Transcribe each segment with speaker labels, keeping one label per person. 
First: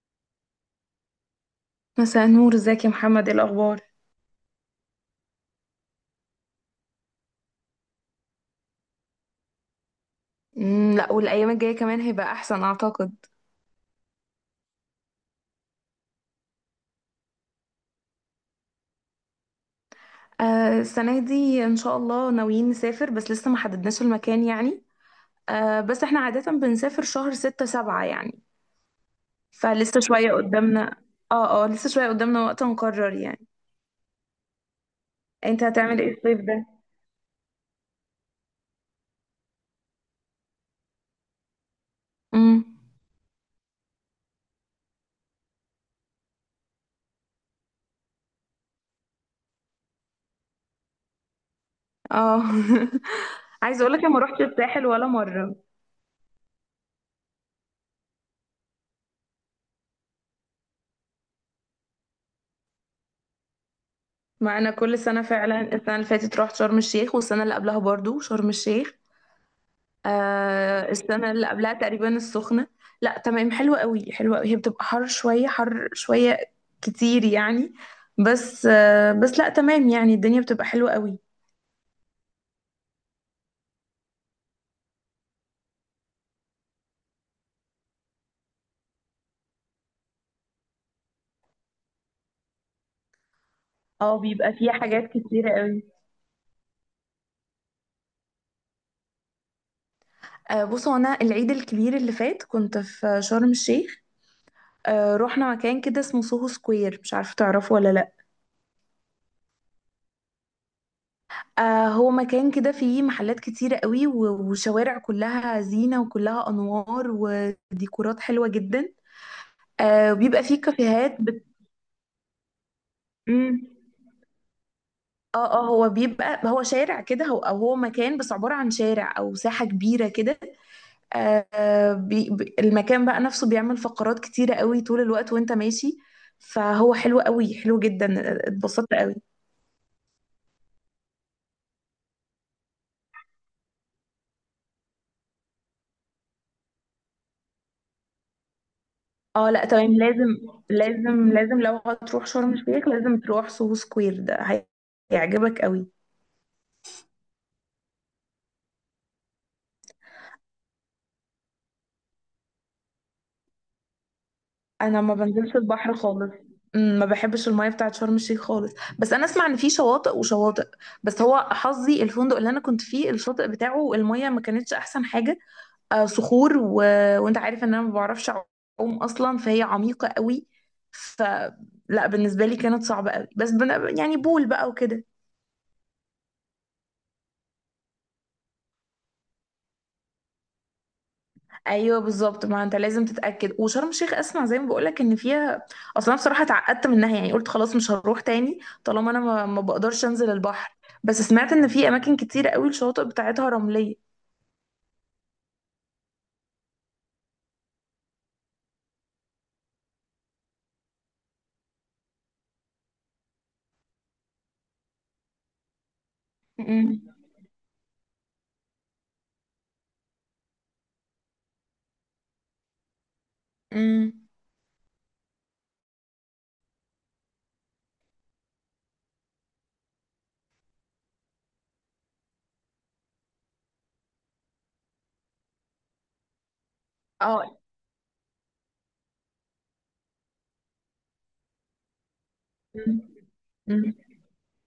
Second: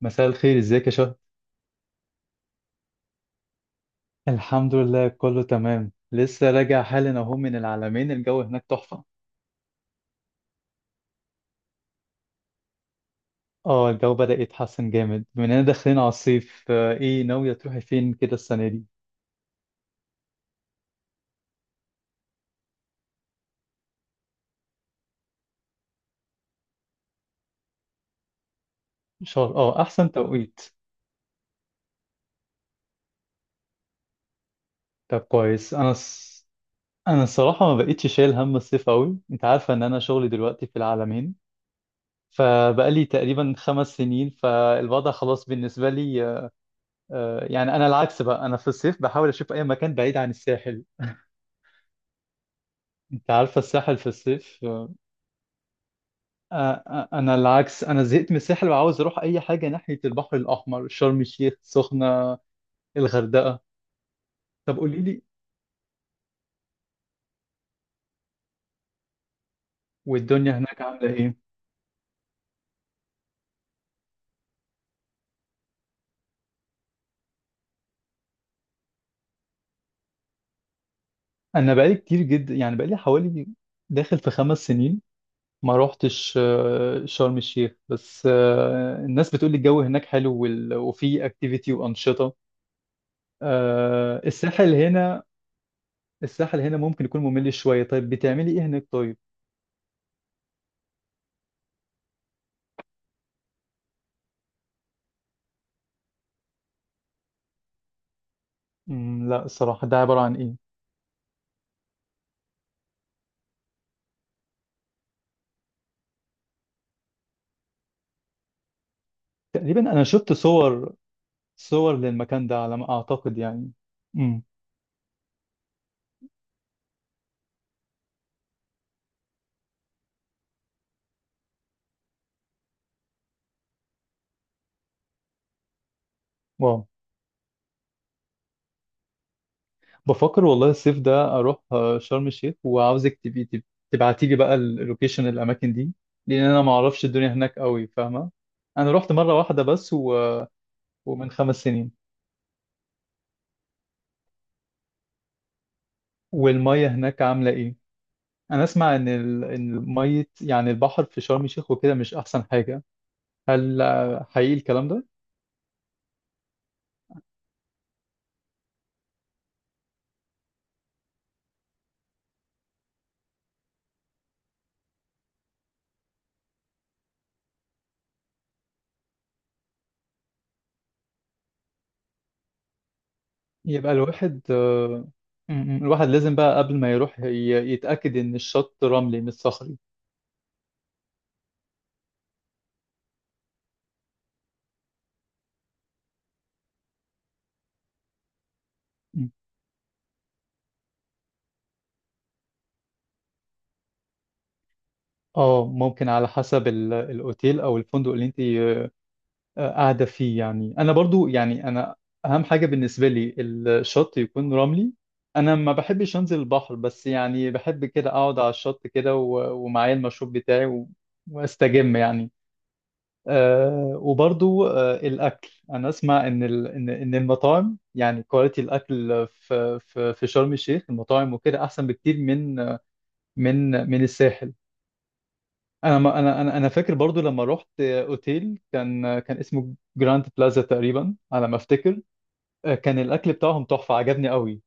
Speaker 1: مساء الخير، ازيك يا شهد؟
Speaker 2: مساء النور، ازيك يا محمد؟ ايه الاخبار؟
Speaker 1: الحمد لله، كله تمام. لسه راجع حالا اهو من العلمين، الجو هناك تحفة.
Speaker 2: لا، والايام الجايه كمان هيبقى احسن اعتقد.
Speaker 1: اه، الجو بدأ يتحسن جامد بما اننا داخلين على الصيف. ايه ناوية تروحي فين كده السنة دي؟
Speaker 2: آه، السنه دي ان شاء الله ناويين نسافر، بس لسه ما حددناش المكان يعني. آه، بس احنا عاده بنسافر شهر ستة سبعة يعني.
Speaker 1: ان شاء الله. اه
Speaker 2: فلسه
Speaker 1: احسن
Speaker 2: شويه
Speaker 1: توقيت.
Speaker 2: قدامنا. اه، اه، لسه شويه قدامنا وقت نقرر يعني.
Speaker 1: طب
Speaker 2: انت
Speaker 1: كويس.
Speaker 2: هتعمل ايه الصيف ده؟
Speaker 1: انا الصراحة ما بقتش شايل هم الصيف قوي. انت عارفة ان انا شغلي دلوقتي في العلمين،
Speaker 2: امم.
Speaker 1: فبقالي تقريبا 5 سنين، فالوضع خلاص بالنسبة لي. يعني انا العكس بقى، انا في الصيف بحاول اشوف اي مكان بعيد عن الساحل.
Speaker 2: اه.
Speaker 1: انت عارفة
Speaker 2: عايز
Speaker 1: الساحل
Speaker 2: اقولك
Speaker 1: في
Speaker 2: انا ما روحتش
Speaker 1: الصيف.
Speaker 2: الساحل ولا مره.
Speaker 1: انا العكس، انا زهقت من الساحل وعاوز اروح اي حاجه ناحيه البحر الاحمر، شرم الشيخ، سخنه، الغردقه.
Speaker 2: مع انا
Speaker 1: طب
Speaker 2: كل
Speaker 1: قولي لي،
Speaker 2: سنه فعلا السنه اللي فاتت رحت شرم الشيخ، والسنه اللي قبلها برضو شرم الشيخ.
Speaker 1: والدنيا هناك
Speaker 2: آه،
Speaker 1: عامله
Speaker 2: السنة
Speaker 1: ايه؟
Speaker 2: اللي قبلها تقريبا السخنة. لا، تمام، حلوة قوي حلوة قوي، هي بتبقى حر شوية حر شوية كتير يعني. بس بس لا، تمام، يعني الدنيا بتبقى حلوة قوي.
Speaker 1: انا بقالي كتير جدا، يعني بقالي حوالي داخل في 5 سنين ما روحتش شرم الشيخ. بس الناس بتقول لي الجو هناك حلو وفي اكتيفيتي وانشطه.
Speaker 2: اه، بيبقى فيها
Speaker 1: الساحل
Speaker 2: حاجات
Speaker 1: هنا،
Speaker 2: كتيرة قوي.
Speaker 1: الساحل هنا ممكن يكون ممل شويه. طيب بتعملي ايه هناك؟ طيب.
Speaker 2: آه، بصوا انا العيد الكبير اللي فات كنت في شرم الشيخ. آه، رحنا مكان كده اسمه سوهو سكوير، مش عارفة تعرفه ولا لا.
Speaker 1: مم، لا. الصراحه ده عباره عن ايه؟
Speaker 2: آه، هو مكان كده فيه محلات كتيرة قوي وشوارع كلها زينة وكلها أنوار وديكورات حلوة جدا.
Speaker 1: تقريبا انا
Speaker 2: آه،
Speaker 1: شفت
Speaker 2: وبيبقى فيه
Speaker 1: صور،
Speaker 2: كافيهات.
Speaker 1: صور للمكان ده على ما أعتقد
Speaker 2: امم.
Speaker 1: يعني. امم.
Speaker 2: اه، اه، هو بيبقى هو شارع كده، هو او مكان، بس عبارة عن شارع او ساحة كبيرة كده. المكان بقى نفسه بيعمل فقرات كتيرة قوي طول الوقت وانت ماشي،
Speaker 1: واو.
Speaker 2: فهو حلو قوي حلو جدا. اتبسطت قوي.
Speaker 1: بفكر والله الصيف ده أروح شرم الشيخ، وعاوزك تبقي تبعتي لي بقى اللوكيشن، الأماكن دي، لأن أنا ما أعرفش الدنيا هناك قوي، فاهمة؟ أنا رحت مرة
Speaker 2: اه،
Speaker 1: واحدة
Speaker 2: لا،
Speaker 1: بس
Speaker 2: تمام، لازم.
Speaker 1: ومن
Speaker 2: لازم
Speaker 1: خمس
Speaker 2: لازم، لو
Speaker 1: سنين
Speaker 2: هتروح شرم الشيخ لازم تروح سوهو سكوير ده، هيعجبك قوي.
Speaker 1: والمية هناك عاملة إيه؟ أنا أسمع إن المية، يعني البحر في شرم الشيخ وكده مش أحسن حاجة. هل حقيقي الكلام
Speaker 2: انا
Speaker 1: ده؟
Speaker 2: ما بنزلش البحر خالص. ما بحبش المية بتاعت شرم الشيخ خالص. بس انا اسمع ان في شواطئ وشواطئ. بس هو حظي الفندق اللي انا كنت فيه الشاطئ بتاعه المية ما كانتش احسن حاجة. آه، صخور. و... وانت عارف ان انا ما بعرفش اعوم اصلا، فهي عميقة قوي، فلا بالنسبة لي كانت صعبة قوي. بس
Speaker 1: يبقى
Speaker 2: يعني
Speaker 1: الواحد،
Speaker 2: بول بقى وكده.
Speaker 1: آه، م- م، الواحد لازم بقى قبل ما يروح يتأكد إن الشط رملي مش صخري.
Speaker 2: ايوه، بالظبط، ما انت لازم تتاكد. وشرم الشيخ اسمع زي ما بقولك ان فيها، اصلا انا بصراحه اتعقدت منها، يعني قلت خلاص مش هروح تاني طالما انا ما بقدرش انزل البحر. بس سمعت ان في اماكن كتير قوي الشواطئ بتاعتها رمليه.
Speaker 1: اه، ممكن على حسب الاوتيل او الفندق اللي انت قاعده فيه. يعني انا برضو، يعني انا اهم حاجه بالنسبه لي الشط يكون رملي. انا ما بحبش انزل البحر،
Speaker 2: مم.
Speaker 1: بس يعني بحب كده اقعد على الشط كده، ومعايا المشروب بتاعي واستجم يعني. أه،
Speaker 2: امم.
Speaker 1: وبرضو أه الاكل، انا اسمع ان ال- ان إن المطاعم، يعني كواليتي الاكل في شرم الشيخ، المطاعم وكده احسن بكتير من من الساحل. ما انا فاكر برضو لما
Speaker 2: اه.
Speaker 1: رحت اوتيل كان اسمه جراند بلازا تقريبا على ما افتكر. كان الاكل بتاعهم تحفه،
Speaker 2: مم.
Speaker 1: عجبني قوي.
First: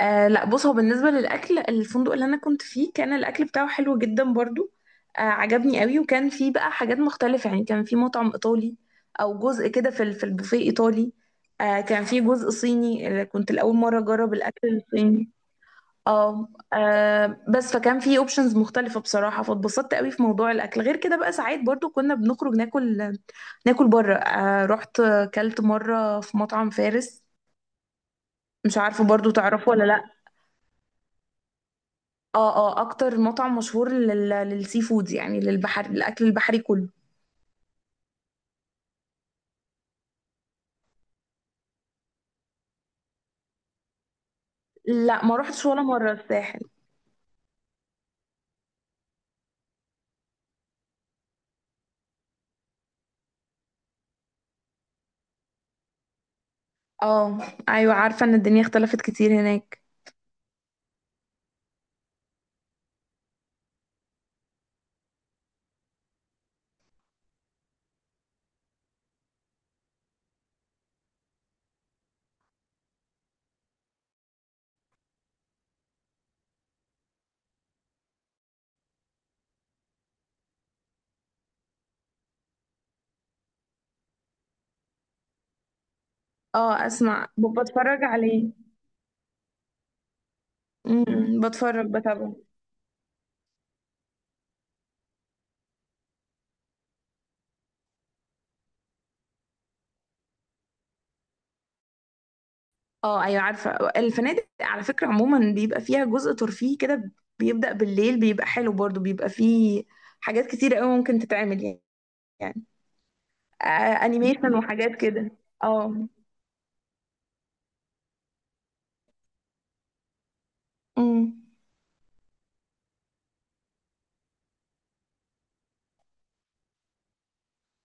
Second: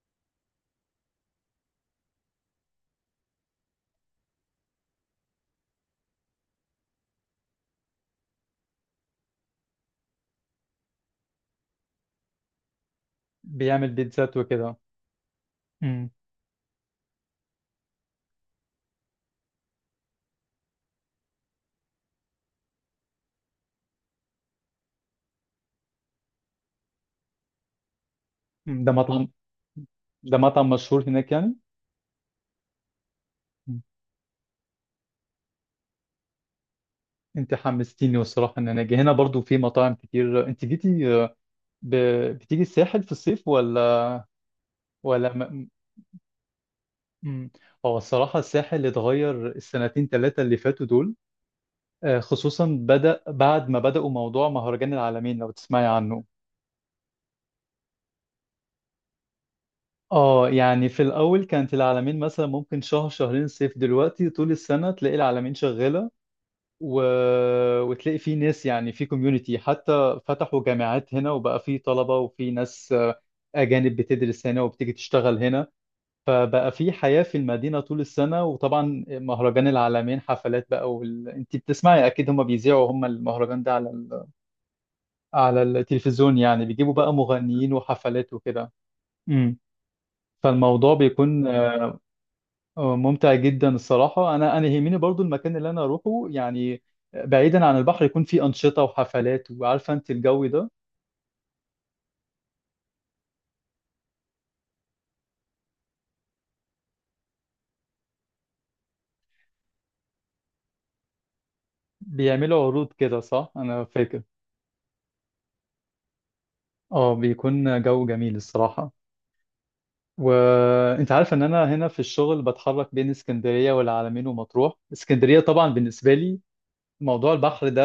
Speaker 2: آه، لا، بص، هو بالنسبة للأكل الفندق اللي أنا كنت فيه كان الأكل بتاعه حلو جدا برضو. آه، عجبني قوي، وكان فيه بقى حاجات مختلفة، يعني كان فيه مطعم إيطالي، أو جزء كده في في البوفيه إيطالي. آه، كان فيه جزء صيني اللي كنت لأول
Speaker 1: بيعمل
Speaker 2: مرة أجرب
Speaker 1: بيتزات
Speaker 2: الأكل
Speaker 1: وكده.
Speaker 2: الصيني.
Speaker 1: امم.
Speaker 2: اه، آه، بس فكان فيه اوبشنز مختلفة بصراحة فاتبسطت قوي في موضوع الأكل. غير كده بقى ساعات برضو كنا بنخرج ناكل، ناكل بره. آه، رحت كلت مرة في مطعم فارس، مش
Speaker 1: ده
Speaker 2: عارفة
Speaker 1: مطعم
Speaker 2: برضو تعرفه ولا لأ.
Speaker 1: ده مطعم مشهور هناك يعني؟
Speaker 2: اه، اه، اكتر مطعم
Speaker 1: مم.
Speaker 2: مشهور للسي فود، يعني للبحر، الاكل البحري كله.
Speaker 1: انت حمستيني، والصراحه ان انا اجي هنا برضو في مطاعم كتير. انت جيتي ب... بتيجي الساحل في الصيف ولا؟
Speaker 2: لا،
Speaker 1: ولا
Speaker 2: ما
Speaker 1: م...
Speaker 2: روحتش ولا مره الساحل.
Speaker 1: مم. هو الصراحه الساحل اتغير السنتين ثلاثه اللي فاتوا دول، خصوصا بدأ بعد ما بدأوا موضوع مهرجان العالمين لو تسمعي عنه.
Speaker 2: اه، ايوه، عارفه ان الدنيا اختلفت كتير هناك.
Speaker 1: اه، يعني في الأول كانت العلمين مثلا ممكن شهر شهرين صيف، دلوقتي طول السنة تلاقي العلمين شغالة، و... وتلاقي في ناس، يعني في كوميونتي. حتى فتحوا جامعات هنا وبقى في طلبة وفي ناس أجانب بتدرس هنا وبتيجي تشتغل هنا. فبقى في حياة في المدينة طول السنة. وطبعا مهرجان العلمين، حفلات بقى، انت بتسمعي أكيد، هما بيذيعوا هما المهرجان ده على التلفزيون، يعني
Speaker 2: اه،
Speaker 1: بيجيبوا بقى
Speaker 2: اسمع،
Speaker 1: مغنيين
Speaker 2: بتفرج
Speaker 1: وحفلات
Speaker 2: عليه.
Speaker 1: وكده. امم. فالموضوع بيكون
Speaker 2: بتفرج بتابعه.
Speaker 1: ممتع جدا الصراحة. أنا يهمني برضو المكان اللي أنا أروحه يعني، بعيدا عن البحر، يكون فيه أنشطة وحفلات، وعارفة أنت الجو ده.
Speaker 2: اه، ايوه، عارفه الفنادق على فكره عموما بيبقى فيها جزء ترفيهي كده، بيبدا بالليل بيبقى حلو، برضو بيبقى فيه حاجات كتير قوي ممكن تتعمل يعني. يعني
Speaker 1: بيعملوا عروض كده، صح؟
Speaker 2: آه،
Speaker 1: أنا فاكر.
Speaker 2: انيميشن وحاجات كده. اه.
Speaker 1: أه، بيكون جو جميل الصراحة. وأنت عارف
Speaker 2: امم.
Speaker 1: إن أنا هنا في الشغل بتحرك بين اسكندرية والعلمين ومطروح. اسكندرية طبعا بالنسبة لي موضوع البحر ده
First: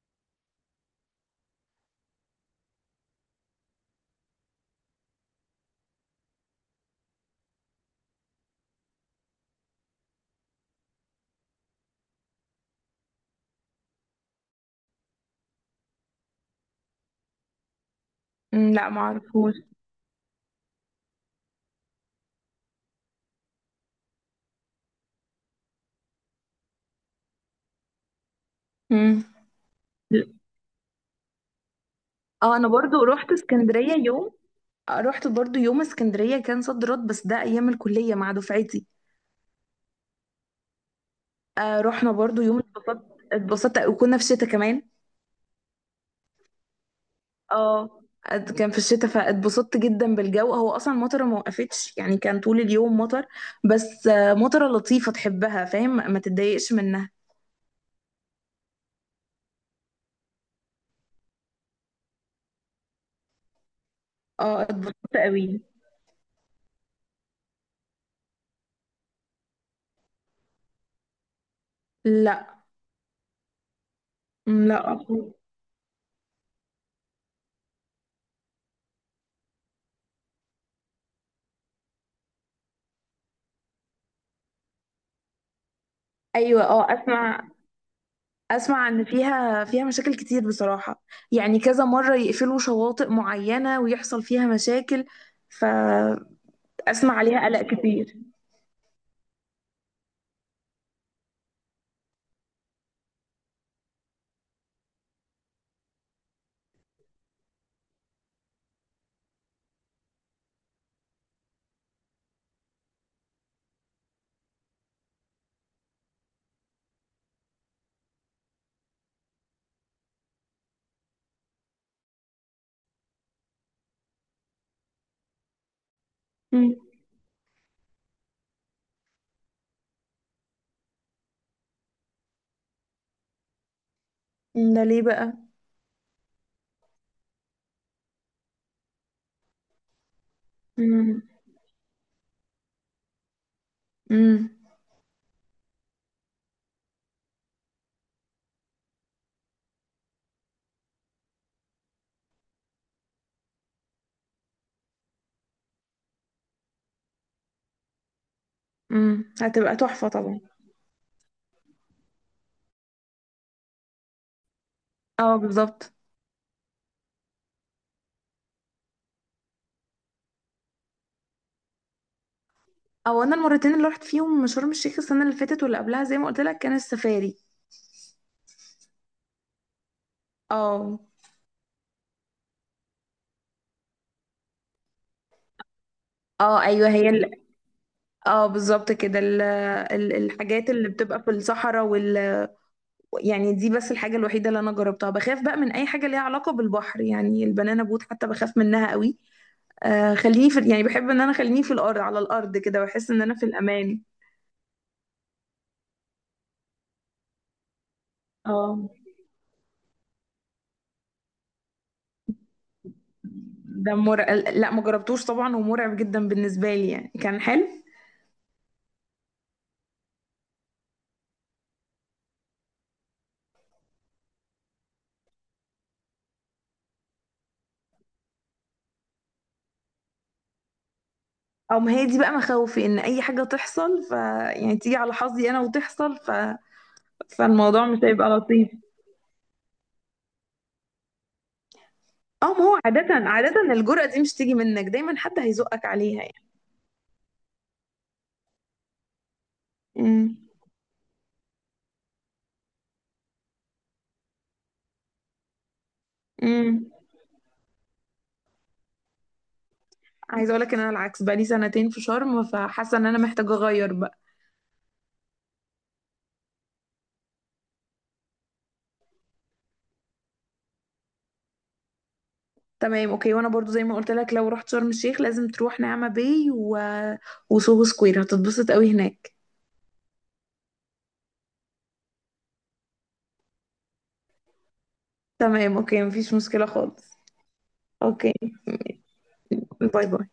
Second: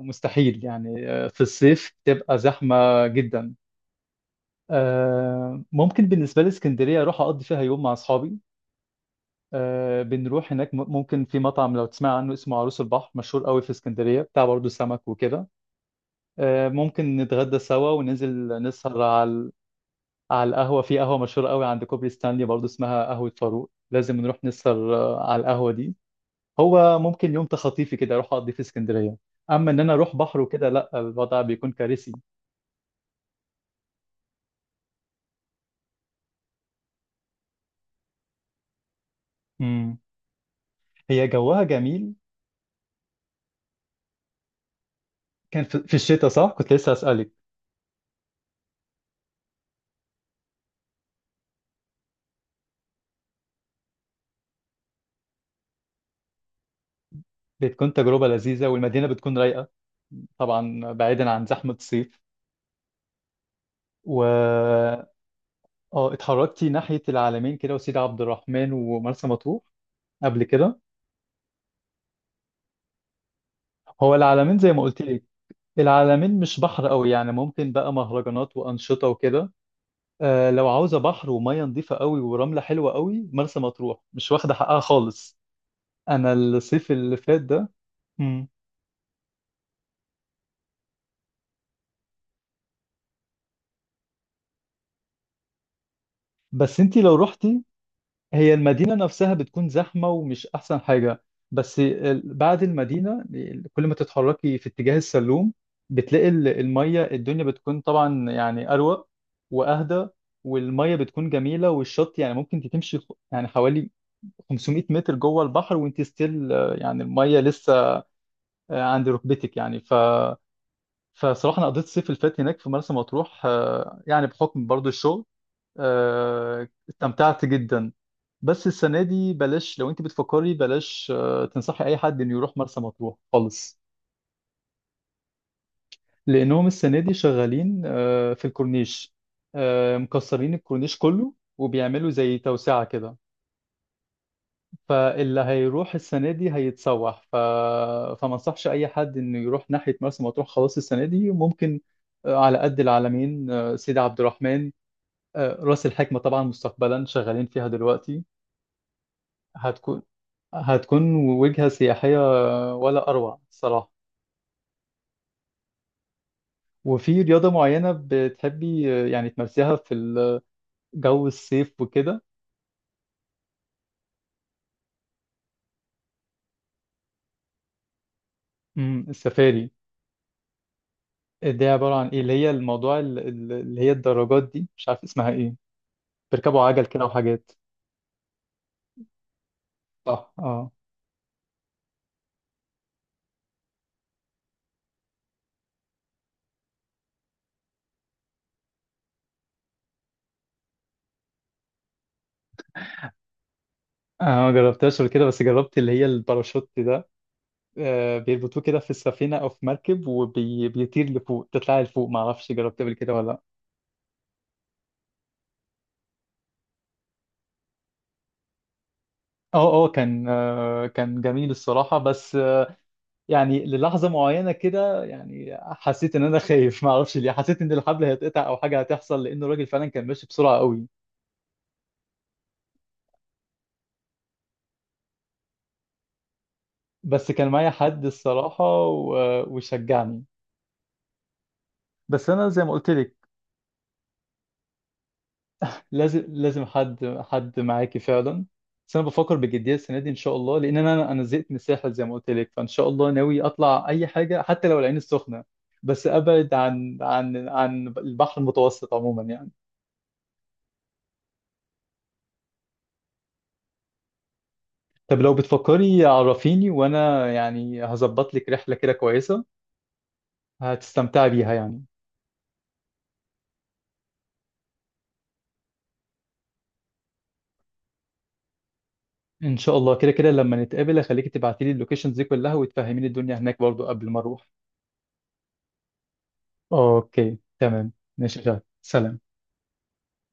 Speaker 1: مستحيل يعني، في الصيف تبقى زحمة جدا. ممكن بالنسبة لي اسكندرية أروح أقضي فيها يوم مع أصحابي. بنروح هناك ممكن في مطعم، لو تسمع عنه، اسمه عروس البحر، مشهور قوي في اسكندرية، بتاع برضه سمك وكده. ممكن نتغدى سوا، وننزل
Speaker 2: أمم، لا،
Speaker 1: نسهر
Speaker 2: ما
Speaker 1: على
Speaker 2: اعرفوش.
Speaker 1: على القهوة. في قهوة مشهورة قوي عند كوبري ستانلي، برضه اسمها قهوة فاروق، لازم نروح نسهر على القهوة دي. هو ممكن يوم تخطيفي كده اروح اقضي في اسكندرية،
Speaker 2: امم.
Speaker 1: اما ان انا اروح بحر وكده لا، الوضع بيكون كارثي.
Speaker 2: اه، انا برضو رحت اسكندرية يوم. آه، رحت برضو يوم اسكندرية، كان صد رد، بس ده ايام الكلية مع دفعتي.
Speaker 1: مم. هي جوها
Speaker 2: آه، رحنا
Speaker 1: جميل.
Speaker 2: برضو يوم، اتبسطت اتبسطت، وكنا في الشتاء كمان.
Speaker 1: كان في الشتاء، صح؟ كنت لسه اسالك.
Speaker 2: اه. كان في الشتاء فاتبسطت جدا بالجو، هو اصلا المطره ما وقفتش، يعني كان طول اليوم مطر. بس مطره لطيفة تحبها، فاهم، ما تتضايقش منها.
Speaker 1: بتكون تجربة لذيذة، والمدينة بتكون رايقة، طبعا بعيدا عن زحمة الصيف.
Speaker 2: اه،
Speaker 1: و
Speaker 2: اتبسطت قوي.
Speaker 1: اه، اتحركتي ناحية العلمين كده وسيدي عبد الرحمن ومرسى مطروح قبل كده؟
Speaker 2: لا.
Speaker 1: هو العلمين
Speaker 2: م،
Speaker 1: زي ما قلت
Speaker 2: لا.
Speaker 1: لك، العلمين مش بحر قوي، يعني ممكن بقى مهرجانات وأنشطة وكده. لو عاوزة بحر ومية نظيفة قوي ورملة حلوة قوي، مرسى مطروح مش واخدة حقها خالص. أنا
Speaker 2: ايوه.
Speaker 1: الصيف
Speaker 2: اه،
Speaker 1: اللي فات
Speaker 2: اسمع.
Speaker 1: ده. مم.
Speaker 2: اسمع ان فيها مشاكل كتير بصراحة، يعني كذا مرة يقفلوا شواطئ معينة ويحصل فيها مشاكل، فاسمع
Speaker 1: بس انتي لو
Speaker 2: عليها قلق
Speaker 1: رحتي،
Speaker 2: كتير.
Speaker 1: هي المدينة نفسها بتكون زحمة ومش أحسن حاجة، بس بعد المدينة كل ما تتحركي في اتجاه السلوم بتلاقي المية، الدنيا بتكون طبعا يعني أروق وأهدى، والمية بتكون جميلة، والشط يعني ممكن انت تمشي يعني حوالي 500 متر جوه البحر وانت ستيل، يعني المية لسه عند ركبتك يعني. فصراحة أنا قضيت الصيف اللي فات هناك في مرسى مطروح، يعني بحكم برضو الشغل،
Speaker 2: مم.
Speaker 1: استمتعت جدا. بس السنة دي بلاش، لو انت بتفكري بلاش تنصحي اي حد انه يروح مرسى مطروح خالص.
Speaker 2: مم، ده ليه بقى؟
Speaker 1: لانهم السنة دي شغالين في الكورنيش، مكسرين الكورنيش
Speaker 2: مم.
Speaker 1: كله وبيعملوا زي توسعة كده.
Speaker 2: مم.
Speaker 1: فاللي هيروح السنة دي هيتسوح. فما انصحش اي حد انه يروح ناحية مرسى مطروح خلاص السنة دي. ممكن على قد العلمين، سيدي عبد الرحمن، راس الحكمة. طبعا مستقبلا شغالين فيها دلوقتي،
Speaker 2: مم. هتبقى
Speaker 1: هتكون
Speaker 2: تحفة طبعا.
Speaker 1: هتكون وجهة سياحية، ولا أروع الصراحة.
Speaker 2: اه، بالظبط.
Speaker 1: وفي رياضة معينة بتحبي يعني تمارسيها في جو الصيف وكده؟
Speaker 2: او انا المرتين اللي رحت فيهم شرم الشيخ السنة اللي فاتت واللي قبلها زي ما قلت لك كان السفاري.
Speaker 1: السفاري،
Speaker 2: اه،
Speaker 1: دي عبارة عن إيه؟ اللي هي الموضوع اللي هي الدراجات دي، مش عارف اسمها إيه،
Speaker 2: اه،
Speaker 1: بيركبوا عجل
Speaker 2: ايوه،
Speaker 1: كده وحاجات؟
Speaker 2: اه، بالظبط كده،
Speaker 1: صح،
Speaker 2: الحاجات
Speaker 1: اه.
Speaker 2: اللي بتبقى في الصحراء. وال... يعني دي بس الحاجة الوحيدة اللي أنا جربتها. بخاف بقى من أي حاجة ليها علاقة بالبحر، يعني البنانا بوت حتى بخاف منها قوي. آه، خليني في، يعني بحب إن أنا خليني في الأرض، على الأرض كده بحس إن أنا في الأمان.
Speaker 1: انا ما جربتهاش قبل كده، بس جربت اللي هي الباراشوت ده. بيربطوه كده
Speaker 2: اه،
Speaker 1: في السفينه او في مركب وبيطير لفوق، تطلع لفوق، ما اعرفش جربت قبل كده ولا لا.
Speaker 2: ده مرعب. لا، ما جربتوش طبعا، ومرعب جدا بالنسبة لي، يعني كان حلو.
Speaker 1: اه اه، كان كان جميل الصراحه، بس يعني للحظة معينة كده يعني حسيت ان انا خايف، ما اعرفش ليه، حسيت ان الحبل هيتقطع او حاجة هتحصل، لان الراجل فعلا كان ماشي بسرعة قوي.
Speaker 2: أو ما هي دي بقى مخاوفي، إن أي حاجة تحصل، ف يعني تيجي على حظي أنا وتحصل. ف...
Speaker 1: بس كان معايا
Speaker 2: فالموضوع مش
Speaker 1: حد
Speaker 2: هيبقى لطيف.
Speaker 1: الصراحة وشجعني. بس انا
Speaker 2: اه،
Speaker 1: زي
Speaker 2: ما
Speaker 1: ما
Speaker 2: هو
Speaker 1: قلت
Speaker 2: عادة،
Speaker 1: لك،
Speaker 2: عادة الجرأة دي مش تيجي منك، دايما حد هيزقك عليها
Speaker 1: لازم
Speaker 2: يعني.
Speaker 1: لازم حد حد معاكي فعلا. بس انا بفكر بجدية السنة دي ان شاء الله، لان انا زهقت من الساحل زي ما قلت لك، فان شاء الله ناوي اطلع اي حاجة حتى لو العين السخنة، بس ابعد
Speaker 2: امم.
Speaker 1: عن عن البحر المتوسط عموما يعني.
Speaker 2: عايزه اقول لك ان انا العكس، بقى لي سنتين في شرم، فحاسه ان انا محتاجه اغير بقى.
Speaker 1: طب لو بتفكري عرفيني وانا يعني هظبط لك رحله كده كويسه، هتستمتعي بيها يعني.
Speaker 2: تمام، اوكي، وانا برضو زي ما قلت لك لو رحت شرم الشيخ لازم تروح نعمة باي و... وسوهو سكوير، هتتبسط قوي هناك.
Speaker 1: ان شاء الله كده كده لما نتقابل هخليكي تبعتي لي اللوكيشنز دي كلها، وتفهميني الدنيا هناك برضو قبل ما اروح.
Speaker 2: تمام، اوكي، مفيش مشكله خالص.
Speaker 1: اوكي تمام،
Speaker 2: اوكي.
Speaker 1: ماشي يا شهد. سلام.
Speaker 2: باي باي.